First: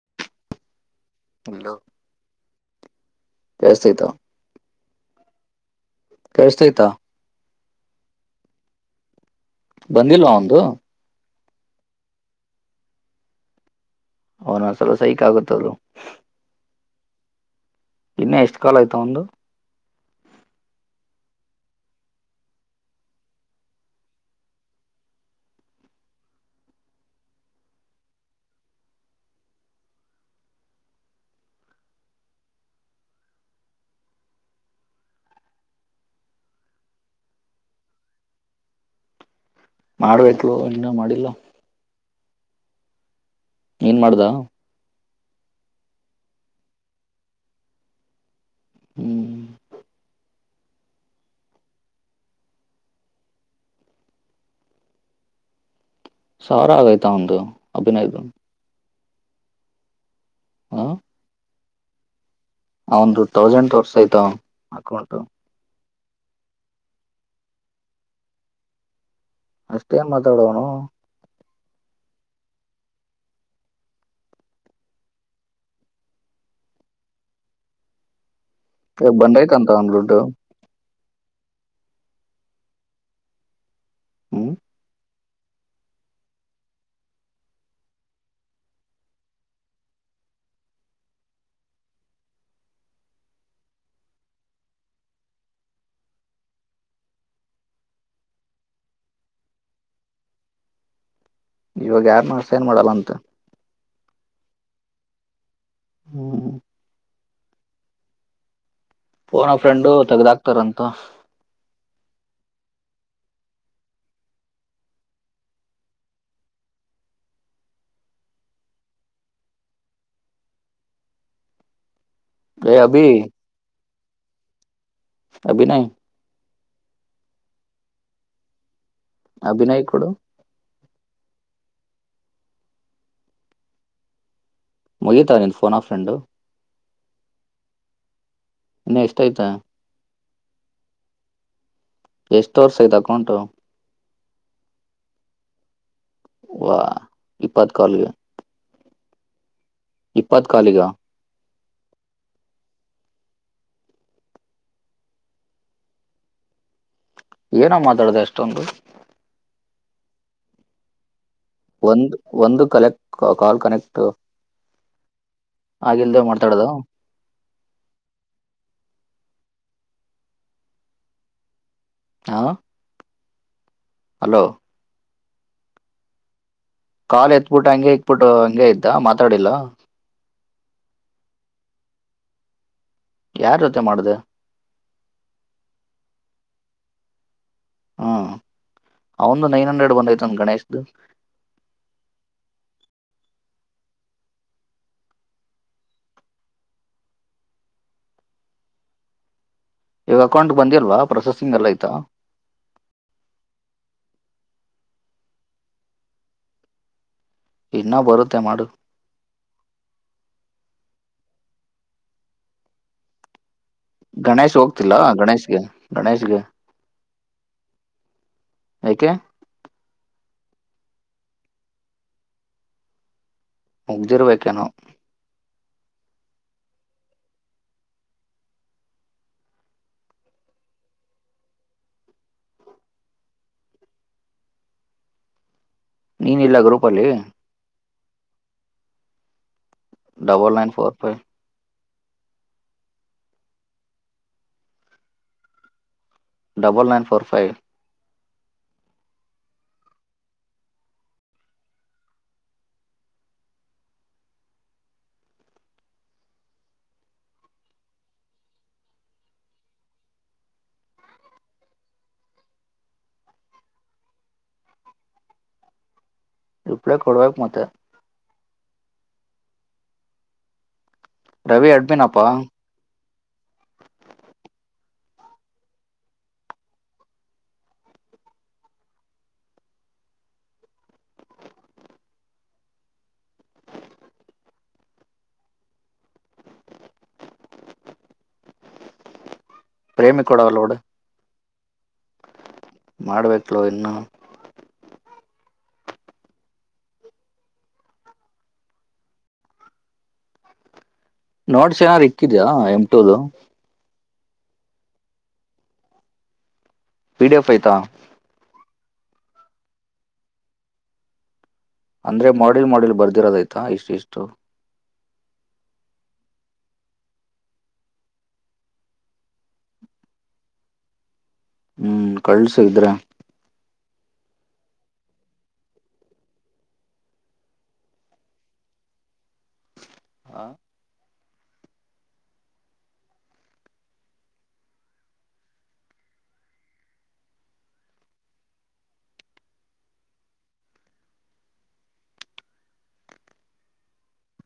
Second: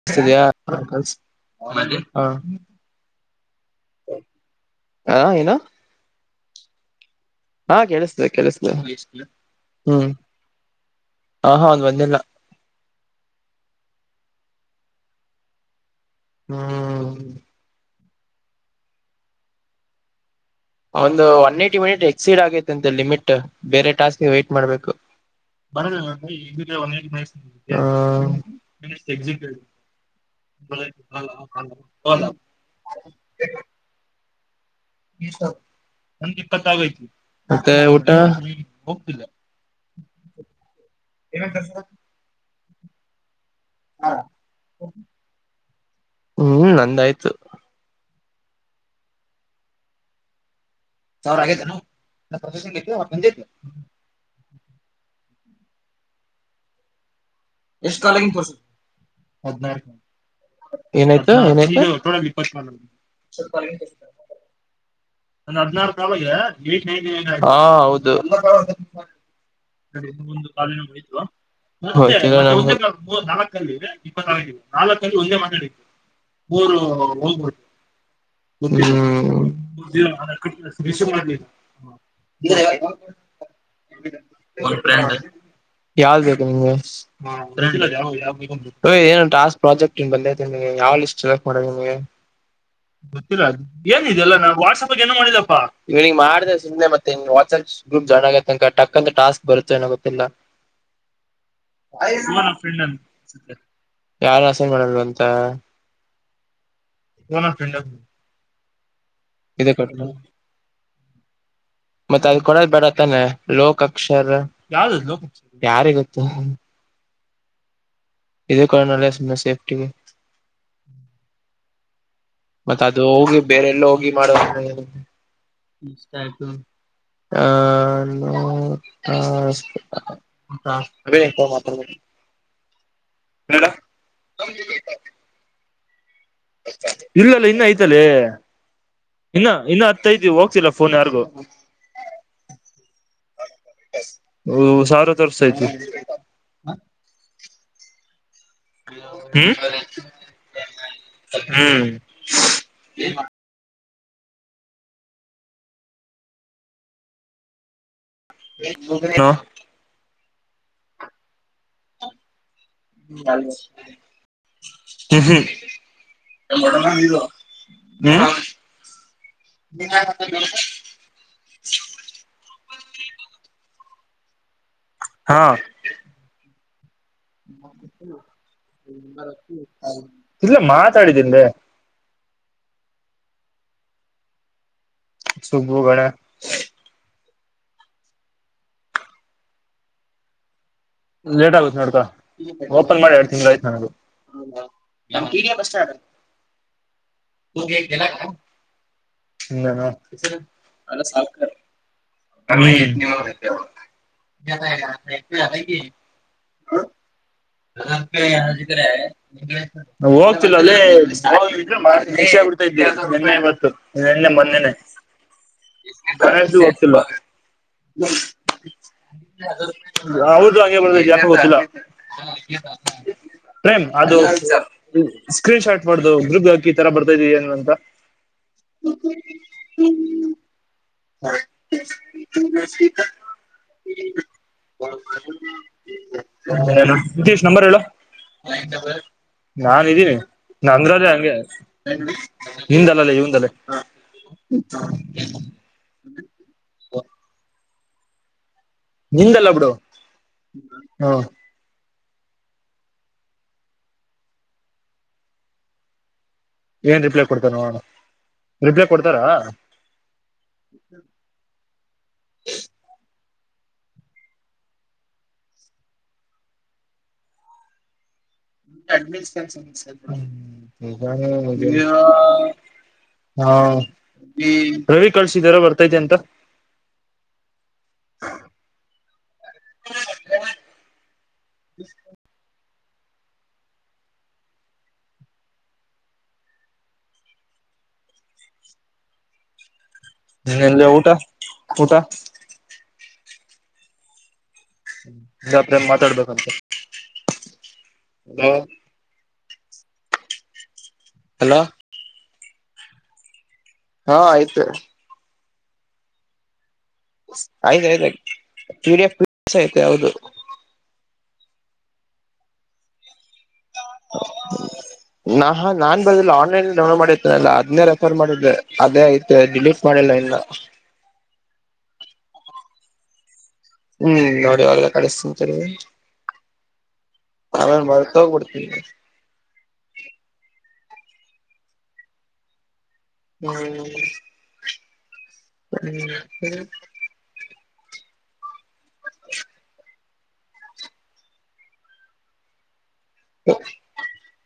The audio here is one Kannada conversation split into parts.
ಹ ಜಯಸ್್ರೀಿತ ಹಾ ಏನಾ ಕೇಳಸ್ತೈ್ತಾ ಹಾ ಕೆಲಸದೆ ಕೆಲ್ಸ ಬಂದಿಲ್ವಾ ಒಂದು ಹ ಹ ಒ್ ಒಂದಿಲ್ಲ ಅವನೊಂದ್ಸವಲಪ ಸೈಕ್ ಆಗುತ್ತಲು ಹ್ಮ ಇನ್ನ ಎಷ್ಟು ಕಾಲ ಆಯ್ತ ಒಂದು ಒಂದು ಒನ್ ಏಟಿ ಮಿನಿಟ್ ಎಕ್ಸೀಡ್ ಆಗೈತೆ ಅಂತೆ ಲಿಮಿಟ್ ಬೇರೆ ಟಾಸ್ಕ್ಗೆ ವೈ್ಟಟ್ ಮಾಡ್ಬೇಕು ಬರಗ ಒ ಮ ಎ [inaudible] [unintelligible] ಈ ನಂದಿಪ್ಪತ್ ಆಗೋತಿ ಮತ್ತೆ ಊಟ ಹೋಗ್ತಿಿಲ್ಲ ಮಾಡ್ಬೇಕಲು ಇನ್ನೂ ಮಾಡಿಲ್ಲ ಕಸ ಏನ್ ಮಾಡ್ದ ಹ್ಮ್ ನಂದಾಯ್ತು ಹ್ಮ್ ಸಾವಿರ ಆಗೈತೆ ಪ್ರೊಸೆಂಗ್ಂದೆ ಸಾವಿಾರ ಆಗೈ್ತಾ ಒಂದು ಎಷ್ಟ್ ಕಾಲಗ ತೋ ಹದಿನ ಏನಾಯ್ತು ಏ [unintelligible] ಆ ಒಂದು ತೌಸಂಡ್ ತೋರ್ಸ್ ಆಯ್ತ ಅಕೌಂಟ್ ನಂದ ಹದನಾರು ಸಾವರಿಗೆ ಹೌ [inaudible] ನ ಅಷ್ಟೇನ್ ಇದು ಒಂದು ಮಾತಾಡೋನು ಕ್ಯಿನಾಯ್ ನಾಲ್ಕ ಅಲ್ಲಿ ಇದೆ ಇಪ್ಪತ್ ನಾಲ್ಕ ಅಲ್ಲಿ ಒಂದೇ ಮಾತಾಡವಿ ಮೂರು ಹೋಗ್ಬದು ಷ ಇವಾಗ ಬಂದೈತಂತ ಅವನ್ ದುಡ್ಡು ಹ್ಮ್ ಯಾವ್ದ ಬೇಕು ನಿಮಗೆ ್ ಏನುಂಟ ಟಾಸ್ಕ್ ಪ್ರಾಜೆಕ್ಟ್ನ್ ಬಂದೇ ಯಾವ್ ಲಿಸ್ಟ್ ಎಕ್ ಮಾಡ ನಿಮಗೆ ಗೊತ್ತಿಲ್ಲ ಅದು ಏನ್ಿದೆಲ್ಲ ನಾನ್ ವಾಟ್ಸಆಪ್ ಏೋ ಮಾಡಿದಪ್ಪಾ ಇವನಿಂಗ ಮಾಡ್ದ ಸುಮ್ನೆ ಮತ್ತೆ ವಾಟ್ಸಪ್ ಗ್ರೂಪ್ ಜನನ್ ಆಗತನಕ ಟಕ್ಕ ಅಂತ ಟಾಸ್ಕ್ ಬರುತ್ತೆಏನೋ ಗೊತ್ತಿಲ್ಲ ಇವಾಗ ಯಾರನ್ನ ಅಸೈನ್ ಮಾಡಲ್ಲ ಅಂತ ಯಾರಸ ಮಡ ಅಂತ ಹ್ಮ ಕಫಡ್ [inaudible] ಓನ ಫ್ರೆಂಡು ತಗದಾಕ್ತಾರಂತ ಮತ್ತತ್ ಅದ್ ಕೊಡದ್ ಬೇಡತ್ತಾನ ಲೋಕಾಕ್ಷರ ಯಾವ ಲೋಕಾಕ್ಷರ ಯಾರಿ ಗೊತ್ತ ಇದೇ ಕಾರಣಲ್ಲ ಸಮ್ಮ ಸೇಫ್ಟಿಗೆ ಏ ಮತ್ತತ್ ಅದು ಅಭಿ ಹೋಗಿ ಬೇರೆಲ್ಲ ಹೋಗಿ ಮಾಡುವ ಅಭ ನಾಯ ಹ ಹಾ ಅಭಿನಯ್ ಕೊಡು ಅದೇ [unintelligible] ಮಾತಾಡ್ಬೇಕು [unintelligible] ಮುಗಿತಾ ನಿಂದು ಫೋನ್ ಆ ಫ್ರೆಂಡು. ಇಲ್ಲಲ್ಲ ಇನ್ನ ಐತಲ್ಲೇ ಇನ್ನ ಇನ್ನ ಎಷ್ಟೈತೆ ಇನ್ನ ಹತ್ತೈತಿ ಹೋಗ್ತಿಲ್ಲ ಫೋನ್ ಯಾರಿಗು. ಎಷ್ಟು ತೋರ್ಸ್ತೖತ್ ಅಕೌಂಟು? ಸಾವಿರ ತೋರ್ಸಾಯ್ತೆ. ವಾ ಇಪ್ಪತ್ ಕಾಲ್ಗೆ. ಹ್ಮ ಇಪ್ಪತ್ ಕಾಲಿಗ? ಹ್ಮ್ ಏನೋ ಮಾತಾಡ್ದೆ ಅಷ್ಟ್? ಹ ಒಂದು ಒಂದು ಕಲೆಕ್ಟ್ ಕಾಲ್ ಕನೆಕ್ಟ್ ಹ್ಮ ಹ್ಮ್ ಆಗಿಲ್ದೆ ಮಾತಾಡದ ಮ [unintelligible] ಹ [unintelligible] ಹಾಂ ಹಲೋ ಹಾ ಕಾ ಎತ್ಬಿಟ್ಟು ಹಂಗೆ ಇಕ್ಬಿಟ್ಟು ಹಂಗೆ ಇದ್ದ ಮಾತಾಡಿಲ್ಲ? ಇಲ್ಲ ಮಾತಾಡಿನ್ರಿ. ಯಾರ್ ಜೊತೆ ಮಾಡ್ದೆ? ಸುಬ್ಬುಗಳ. ಹ್ಮ ಅವಂದು ನೈನ್ ಹಂಡ್ರೆಡ್ ಬಂದೈತಂದ ಗಣೇಶ್ದ್. ಲೇಟ್ ಆಗುತ್ತೆ ನೋಡ್ಕಾ ಓಪನ್ ಮಾಡಿ ಎರಡ್ ತಿಂಗಳಾಯ್ತು ನಂದು. ಹೌದ ನಮ್ ಕಿರಿಯ ಬಸ್ಸಾರು. [unintelligible] ಈಗ ಅಕೌಂಟ್ಗ್ ಬಂದಿಲ್ವ ಪ್ರೊಸೆಸಿಂಗ್ ಅಲ್ಲ ಆಯ್ತಾ? ಅ [unintelligible] ಅದನ ಇನ್ನ ದ ಕರೆ ಬರುತ್ತೆ ಮಾಡು [unintelligible] ಹೋಗ್ತಿಲ್ಲ ಅದೇ ಮಿಸ್ ಆಗ್ಬಿಡ್ತು ನೆನ್ನೆ ಇವತ್ತು. ನೆನ್ನೆ ಗಣೇಶ್ ಮೊನ್ನೆನ ಹೋಗ್ತಿಲ್ಲ ಗಣೇಶ್ಗೆ ಗಣೇಶ್ಗೆ ಕಾಲೇಜ್ಗೂ ಹೋಗ್ತಿಲ್ವಾ. ಯಾಕೆ? ಹೌದು ಹಂಗೆ ಬರ್ತೖತ್ ಯಾಕೊ ಗೊತ್ತಿಲ್ಲ. ಪ್ರೇಮ್ ಅದು ಮುಗ್ದಿರ್ಬೇಕೇನೋ ಸ್ಕ್ರೀನ್ ಶಾಟ್ ಪಡ್ದು ಗೂಗಲ್ ಹಾಕಿ ಈತರ ಬರ್ತಾವಿ ಏನು ಅಂತ. ಹ್ಮ ಹ್ಮ ಹ್ಮ್ ಹ್ಮ್್ಮ [unintelligible] ನೀನ್ ಇಲ್ಲ ಗ್ರೂಪ್ ಅಲ್ಲಿ ತೀಶ್ ನಂಬರ್ ಹೇಳು? ನಾನ್ದೀನಿ ಡಬಲ್ ನೈನ್ ಫೋರ್ ನಂದ್ರದೇ ಫೈವ್ ಹಂಗೆ. ನಿಂದಲ್ಲ ಅಲ್ಲಲ್ಲೇ ಇವಂದದೆ. ಹ್ಮ ಡಬಲ್ ನೈನ್ ಫೋರ್ ಫೖವ್. ನಿಂದಲ್ಲ ಬಿಡು ಹಾ. ಏನ್ ರಿಪ್ಲೈ ಕೊಡ್ತಾರ್ ನೋಡಣ, ರಿಪ್ಲೈ ಕೊಡ್ತಾರಾ? ರಿಪ್ಲೈ ಕೊಡ್ಬೇಕ್ ಮತ್ತೆ. [unintelligible] ರವಿ ಅಡ್ಮಿನಪ್ಪಾ ಹಾ ಈ ರವಿ ಕಳ್ಸಿದಾರ ಬರ್ತೈತೆ ಅಂತ. ಪ್ರೇಮಿ ಕೊಡವಲ್ಲ ಹಿನಾ ನೋಡು ಇಲ್ಲೆ ಊಟ ಊಟ. ಮಾಡ್ಬೇಕಲೊ ಇನ್ನುೂ. [unintelligible] ಮಾತಾಡ್ಬೇಕಂತ ಹಲೋ ಹಲೋ ನೋಟ್ಸ್ ಏನಾದ್ರೂ ಇಕ್ಕಿದ್ಯಾ ಎಂ ಟೂದು. ಹಾ ಐತೆ. ಪಿ ಡಿ ಎಫ್ ಐತಾ ಆಯಿತೈತೇ ಪಿಡಿಏಫ್ [unintelligible] ಐತೆ ಹೌದು. ಅಂದ್ರೆ ಮಾಡಿಲ್ ಮಾಡಿಲ್ ಬರದಿರೋದು ಐತ್. [unintelligible] ನಾ ಹಾ ನಾನ್ ಬರದಿಲ್ಲ ಆನ್ಲೈನ್ ಡೌನ್ಲೋಡ್ ಮಾಡತೇನಲ್ಲ ಅದ್ನೆ ರೆಫರ್ ಮಾಡಿದ್ದೆ ಅದೇ ಐತೆ ಡಿಲೀಟ್. ಮಾಡಿಲ್ಲ ಇನ್ನ. ಹ್ಮ್ ಕಳ್ಸ ಇದ್ರೆ. ಹ್ಮ್ ನೋಡ ಇವಾಗ ಕಳಸ್ತೀನಿ ಸರಿ. ಆಮೇಲ್ ಮರ್ತ್ಹೋಗ್ಬಿಡ್ತೀನಿ. ಹಾ ಹ್ಮ್ ಹ್ಮ್ [unintelligible] [inaudible]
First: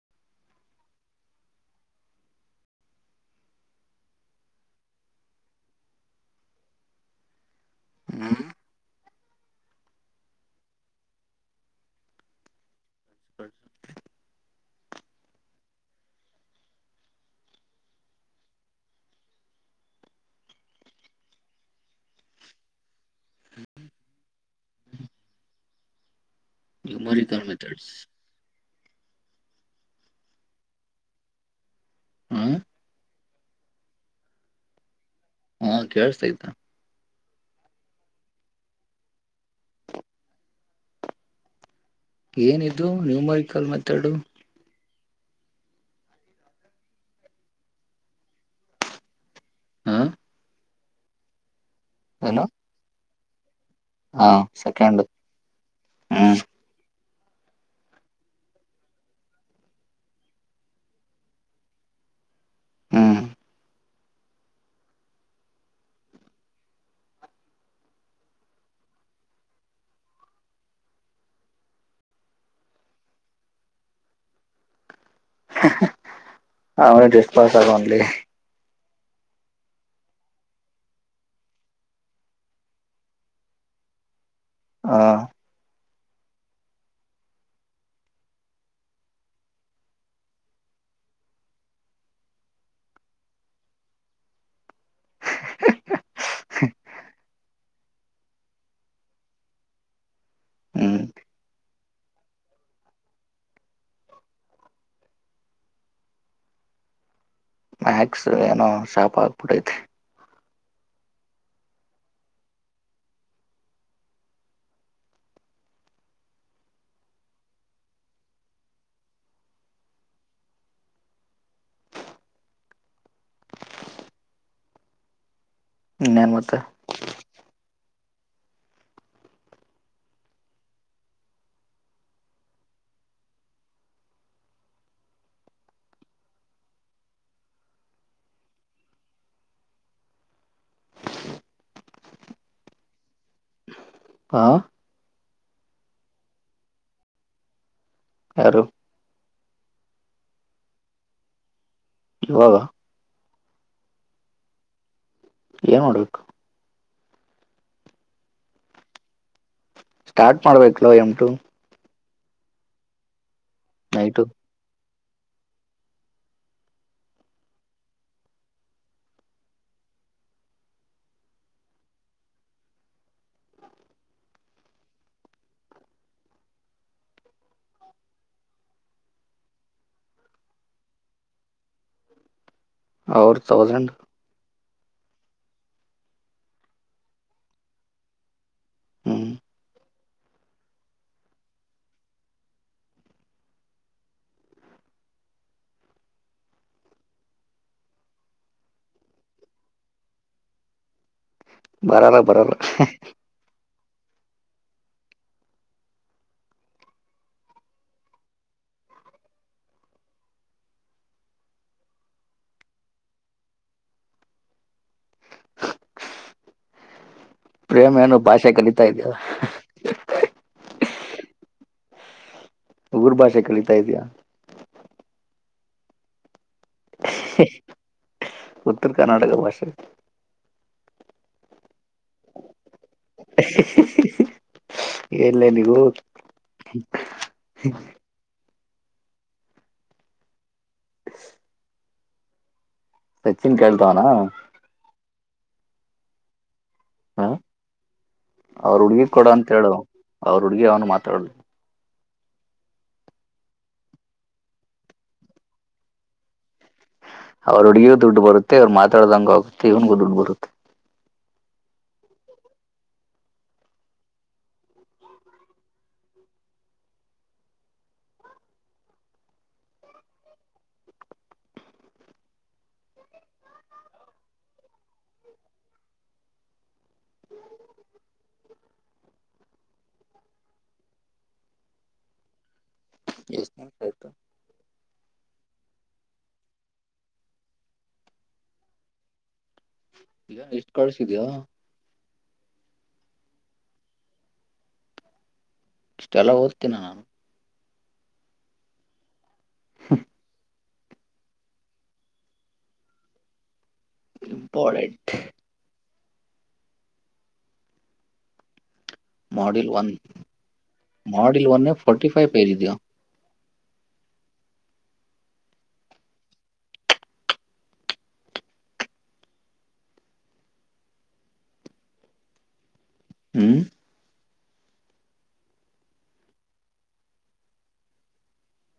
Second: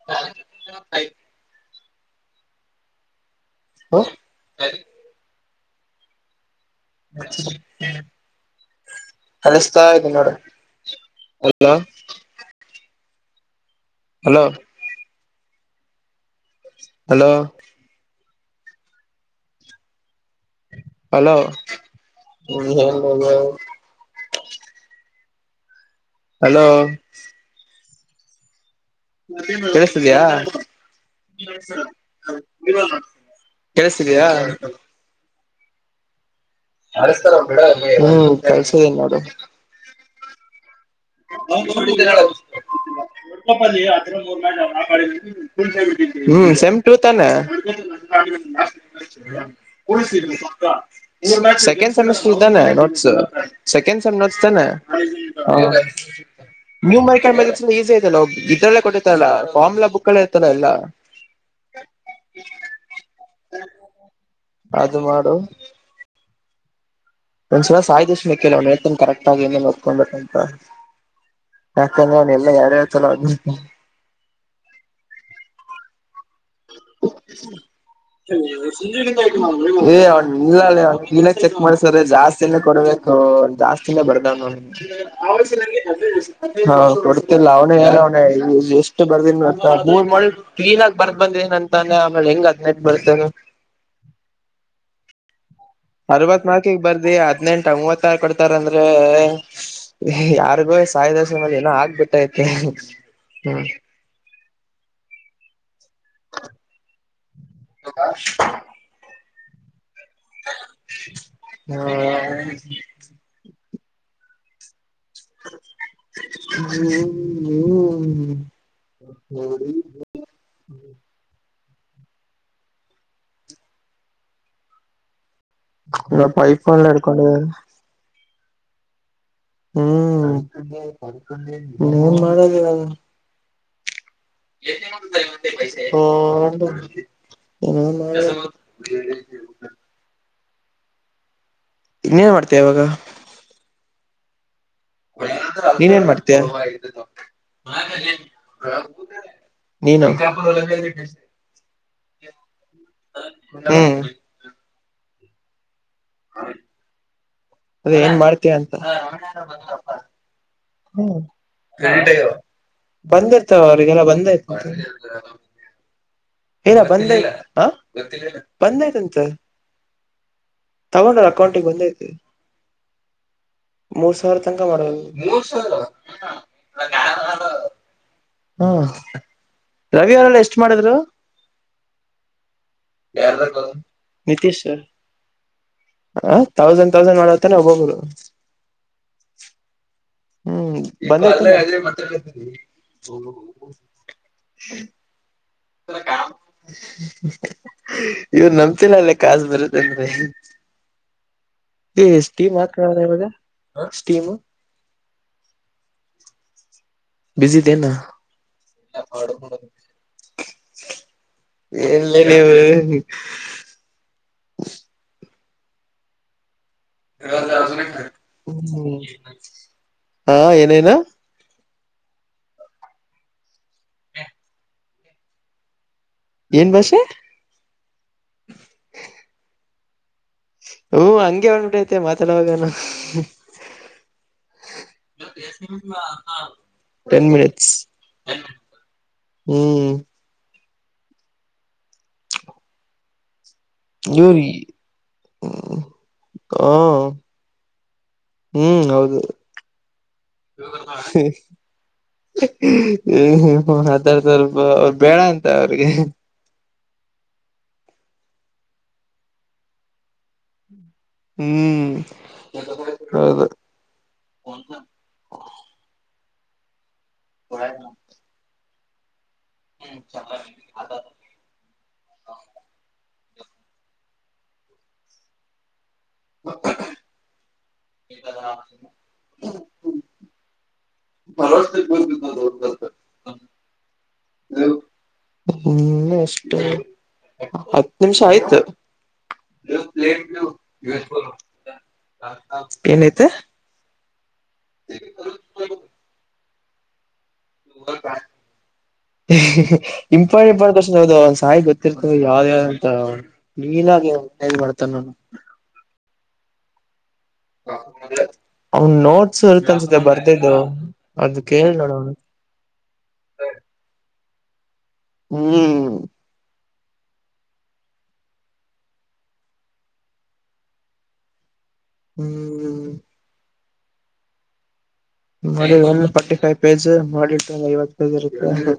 [unintelligible] ಹಾ ಕಳಸ್ತ ಇದಿನ್ ನೋಡು [unintelligible] ಹಲೋ ಹಲೋ ಹಲೋ ಹ್ಮ್ ಹೇಳ್ [unintelligible] ಹಲೋ ಈಗ್ ಮರಿತನ [unintelligible] ಕೆಳಸ್ತಿದೆಯಾ ಹಾ [unintelligible] ಕೆಳಸ್ತಿದೆಯಾ. ಹಾಂ ಕೆಳಸ್ತೈತಾ. ಹ್ಮ್ ಕಳಸಿದಿನ್ ನೋಡು. ಏನಿದು ನ್ಯೂಮರಿಕಲ್ ಮೆಥಡ್ [unintelligible] ಹ್ಮ್ ಸೇಮ್ ಟು ತಾನೆ. ಹಾ ಸೆಕೆಂಡ್ ಸೆಮಿಸ್ಟರ್ ಏನು ತಾನೆ ನೊಟ್ಸು. ಸೆಕೆಂಡ್ ಸೇಮ್ ಹಾ ನೋಟ್ಸ್ ಎನ್ ಹ್ ಸೆಕೆಂಡ್ [unintelligible] ಹ್ಮ್ ನ್ಯೂ ಮೈಕಲ್ ಮೇಜಿಕ್ಸು [unintelligible] ಈಜಿ ಐತಲ್ಲೊ ಇದ್ರಲ್ಲೆ ಕೊಟ್ಟಿರತರಲ್ಲ ಫಮ್ಲಾ ಬುಕ್ಕಲ್ಲಿ ಐತಲ ಎಲ್ಲಾ. [inaudible] ಅದು ಮಾಡು. ಒಂದ್ಸಲ ಸಾಯಿ ಜೆಸ್ಮಿಕ್ ಕೇಳ್ ಅವನ್ ಹೇಳ್ತಾನ ಕರೆಕ್ಟಾಗಿ ಏನೇನ್ ನೋಡ್ಕೊಂಡ್ ಬಿಡ್ತಾನ್ ಹ [unintelligible] ಯಾಕಂದ್ರೆ ಅವನ್ ಎಲ್ಲ ಎರಡ್ ಎರಡ್ ಸಲ ಓದಿರ್ತಾನ. ಅವ್ನು ಜಸ್ಟ್ ಪಾಸ್ ಆಗೋನ್ಲೆ. [unintelligible] ಏ ಅವ್ನ [unintelligible] ಹಿನಾ ಚೆಕ್ ಮಾಡ್ಸರೆ ಜಾಸ್ತಿನೆ ಕೊಡ್ಬೇಕ್. ತೋ ಜಾಸ್ತಿನೆ ಬರ್ದಾನ ಅವ್ನ ಹಾ [unintelligible] [inaudible] ಹಾ ಕೊಡ್ತಿಲ್ಲ ಅವನೇ ಹೇಳೋನೆ ಇದು ಎಷ್ಟು ಬರದಿನ ನಾ ಮೂರ್ ಮಾಡ ಕ್ಲೀನ್ ಆಗ ಬರ್ [unintelligible] ಬಂದ ಏನ ಅಂದ್ರೆ ಆಮೇಲೆ ಹೆಂಗ್ದ್ನೈ ಬರ್ತೇನು ಅರವತ್ ನಾಲ್ಕಗ್ ಬರ್ದಿ ಹದ್ನೆಂಟ ಮೂವತ್ತಾರ ಕೊಡ್ತಾರಂದ್ರೆ ಯಾರಿಗೂ ಹ್ಮ್ ಸಾಯ ದಸ ಏನೋ ಆಗ್ಬಿಟ್ಟೈತೆ ಹ್ಮ್ ಮ್ಯಾಕ್ಸ್ ಏನೋ ಶಾಪ್ ಆಗ್ಬಿಟ್ಟೈತಿ ಹ್ಮ ಹ್ಮ ಹ್ಮ ಇಲ್ಲಾ ಇನ್ನೇನ್ ಮತ್ತೆ ಪೈಪಲ್ಲಿ ಹೇಳ್ಕೊಳ್ಳಿ ಹ್ಮ್ ಇನ್ನೇನ್ ಮಾಡೋದು ಹೇಳೋಣ ಹ್ಮ್ [unintelligible] ಇನ್ನೇನ್ ಮಾಡ್ತೇ ಇವಾಗ ಹಾಂ ನೀನನ್ ಮಾಡ್ತೇಯ ಯಾರು ನೀನು ಯಾವಾಗ ಹ್ಮ್ ಏನ್ ಮಾಡ್ಬೇಕು ಹೌ ಅದೇ ಏನ್ ಮಾಡ್ತಯ ಅಂತ ಸ್ಟಾರ್ಟ್ ಮಾಡ್ಬೇಕಲ ಎಂಟು ಬಂದಿರ್ತವ ಅವ್ರಿಗೆಲ್ಲ ನೈಟು ಬಂದ ಇತ ಏನ ಬಂದ ಹ ಬಂದೈತಂತ ತಗೊಂಡ್ರ ಅಕೌಂಟಿಗೆ ಬಂದ ಮೂರು ಸಾವಿರ ತನಕ ಮಾಡರಾವ ಹ್ಮ ರವಿ ಅವರೆಲ್ಲ ಎಷ್ಟು ಮಾಡಿದ್ರು ಅವ್ರ ಯಾರದಾರ [unintelligible] ತೌಸಂಡ್ ನಿತೀಶ್ ಹ ತೌಸಂಡ್ ತೌಸಂಡ್ ಮಾಡೋತಾನ ಒಬ್ಬೊಬ್ರು ಹ್ಮ್ ಹ್ಮ್ ಬಿ [unintelligible] ಇವನ್ ನಮ್ತಿಲ್ಲ ಅಲ್ಲ ಕಾಸು ಬರುತ್ತನ್ರಿ ಬರಲ್ಲ ಬರಲ್ಲ ಸ್ಟೀಮ್ ಮಾತ್ಡದ ಇವಾಗ ಸ್ಟೀಮ್ ಬಿಜಿದೆನಾ ಎಲ್ಲ ನೀವು ಪ್ರೇಮ್ ಏನು ಭಾಷೆ ಕಲಿತಾ ಇದೆಯಾ ಹಾ ಏನೇನು ಉಗರು ಭಾಷೆ ಕಲಿತಾ ಇದೆಯಾ ಏನ್ ಭಾಷೆ ಉತ್ತರ ಕರ್ನಾಟಕ ಭಾಷೆ ಹ್ಮ್ ಹಂಗೆ ಬಂದ್ಬಿಟ್ಟೈತೆ ಮಾತಾಡುವಾಗಾನ ಎಲ್ಲೇ ನೀವು ಟೆನ್ ಮಿನಿಟ್ಸ್ ಹ್ಮ್ ಹ್ಮ್ ಸಚಿನ್ ಕಲ್ ನೀರಿ ಹ ಹ ಅವ್ರ ಹ್ಮ್ ಹುಡ್ಗಿ ಹೌದು ಕೊಡ ಅಂತ ಹೇಳು ಅವ್ರ ಹುಡ್ಗಿ ಅವ್ನು ಮಾತಾಡ್ಲಿ ಹ್ಮ ಹ್ಮ ಅದಾರ ಸ್ವಲ್ಪ ಅವ್ರು ಬೇಡ ಅಂತ ಅವ್ರಿಗೆ ಅವ್ರ ಹುಡ್ಗೂ ದುಡ್ಡು ಬರುತ್ತೆ ಅವ್ ಮಾತಾಡ್ದಂಗ ಆಗುತ್ತೆ ಇವ್ನು ದುಡ್ಡು ಬರುತ್ತೆ ಹ್ಮ್ ಹೌದು [unintelligible] ಹ್ಮ್ ಚಲ್ಲ [unintelligible] ಬರೋ [unintelligible] [unintelligible] ಹ್ಮ್ ಎಷ್ಟು ಹತ್ತು ನಿಮಿಷ ಆಯ್ತು ಈಗ ಎಷ್ಟ್ ಕಳ್ಸಿದ್ಯೋ [unintelligible] ಏನಾಯ್ತು [unintelligible] ಅಷ್ಟೆಲ್ಲ ಓದ್ತಿನ ಇಂಪಾ ಇಂಪಾ ಅಷ್ಟ್ ಸಾಯಿ ಗೊತ್ತಿರ್ತ ಯಾವ್ದ ಯಾವಂತ ನೀಲಾಗಿ ಮಾಡ್ತ ಇಂಪಾರ್ಟೆಂಟ್ ನಾನು ಅವನ್ ನೋಟ್ಸ್ ಮಾಡ್ಯೂಲ್ ಇರ್ತ ಒನ್ ಅನ್ಸುತ್ತೆ ಬರ್ದಿದ್ದು ಅದ ಕೇಳ್ ನೋಡ್ ಅವ್ನ್ ಪಿರೇದ್ಯಾ ಹ್ಮ್ ಹ್ಮ್ ಹ್ಮ್ ಮೊಡ್ಯೂಲ್ ಒಂದು forty five page module two ಐವತ್ತು ಪೇಜ್ ಇರುತ್ತೆ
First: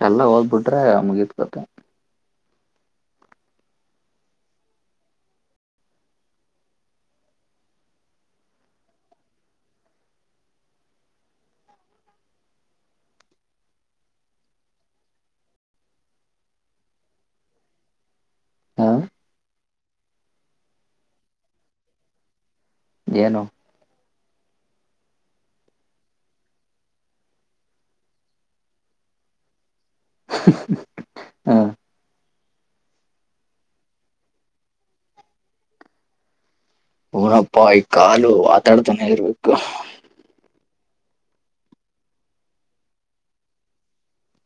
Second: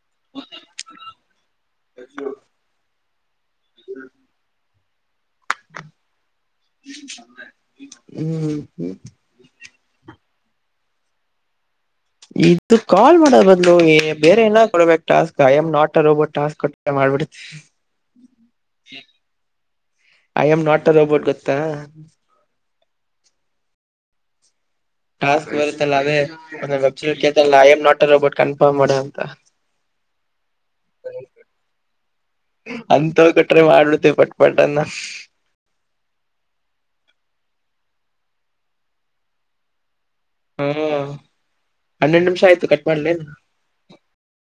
ಚೆನ್ನಾಗ್ ಓದ್ಬಿಟ್ರೆ ಮುಗಿತ್ ಕತೆ [unintelligible] [inaudible] ಹ್ಮ್ ಹ್ಮ್ ಇದು ಕಾಲ್ ಮಾಡೋ ಬದ್ಲು ಬೇರೆ ಏನ ಕೊಡಬೇಕು task I am not a robot task ಕೊ ಮಾಡ್ಬಿಡ್ ಹ [unintelligible] I am not a robot ಗೊತ್ತಾ [unintelligible] ಏನು [unintelligible] ಟಾಸ್ಕ್ ಬರುತ್ತಲ್ಲ ಅವೇ ವೆಬ್ಸೈಟ್ ಕೇಳ್ತಲ್ಲ ಐ ಆಮ್ ನಾಟ್ ಅಲ್ಲೋ ಬಟ್ ಕನ್ಫರ್ಮ್ ಮಾಡ ಅಂತ [unintelligible] [inaudible] ಅಂತವ್ ಕಟ್ರೆ ಮಾಡಲುತ್ತೇ ಬಟ್ನ್ನ [unintelligible] ಊನಪ್ಪ ಈ ಕಾಲು ಆತಾಡ್ತಾನೆ ಇರ್ಬೇಕು ಹಾ ಹನ್ನೆಡು ನಿಮಿಷ ಆಯ್ತು ಕಟ್ ಮಾಡ್ಲೇನ್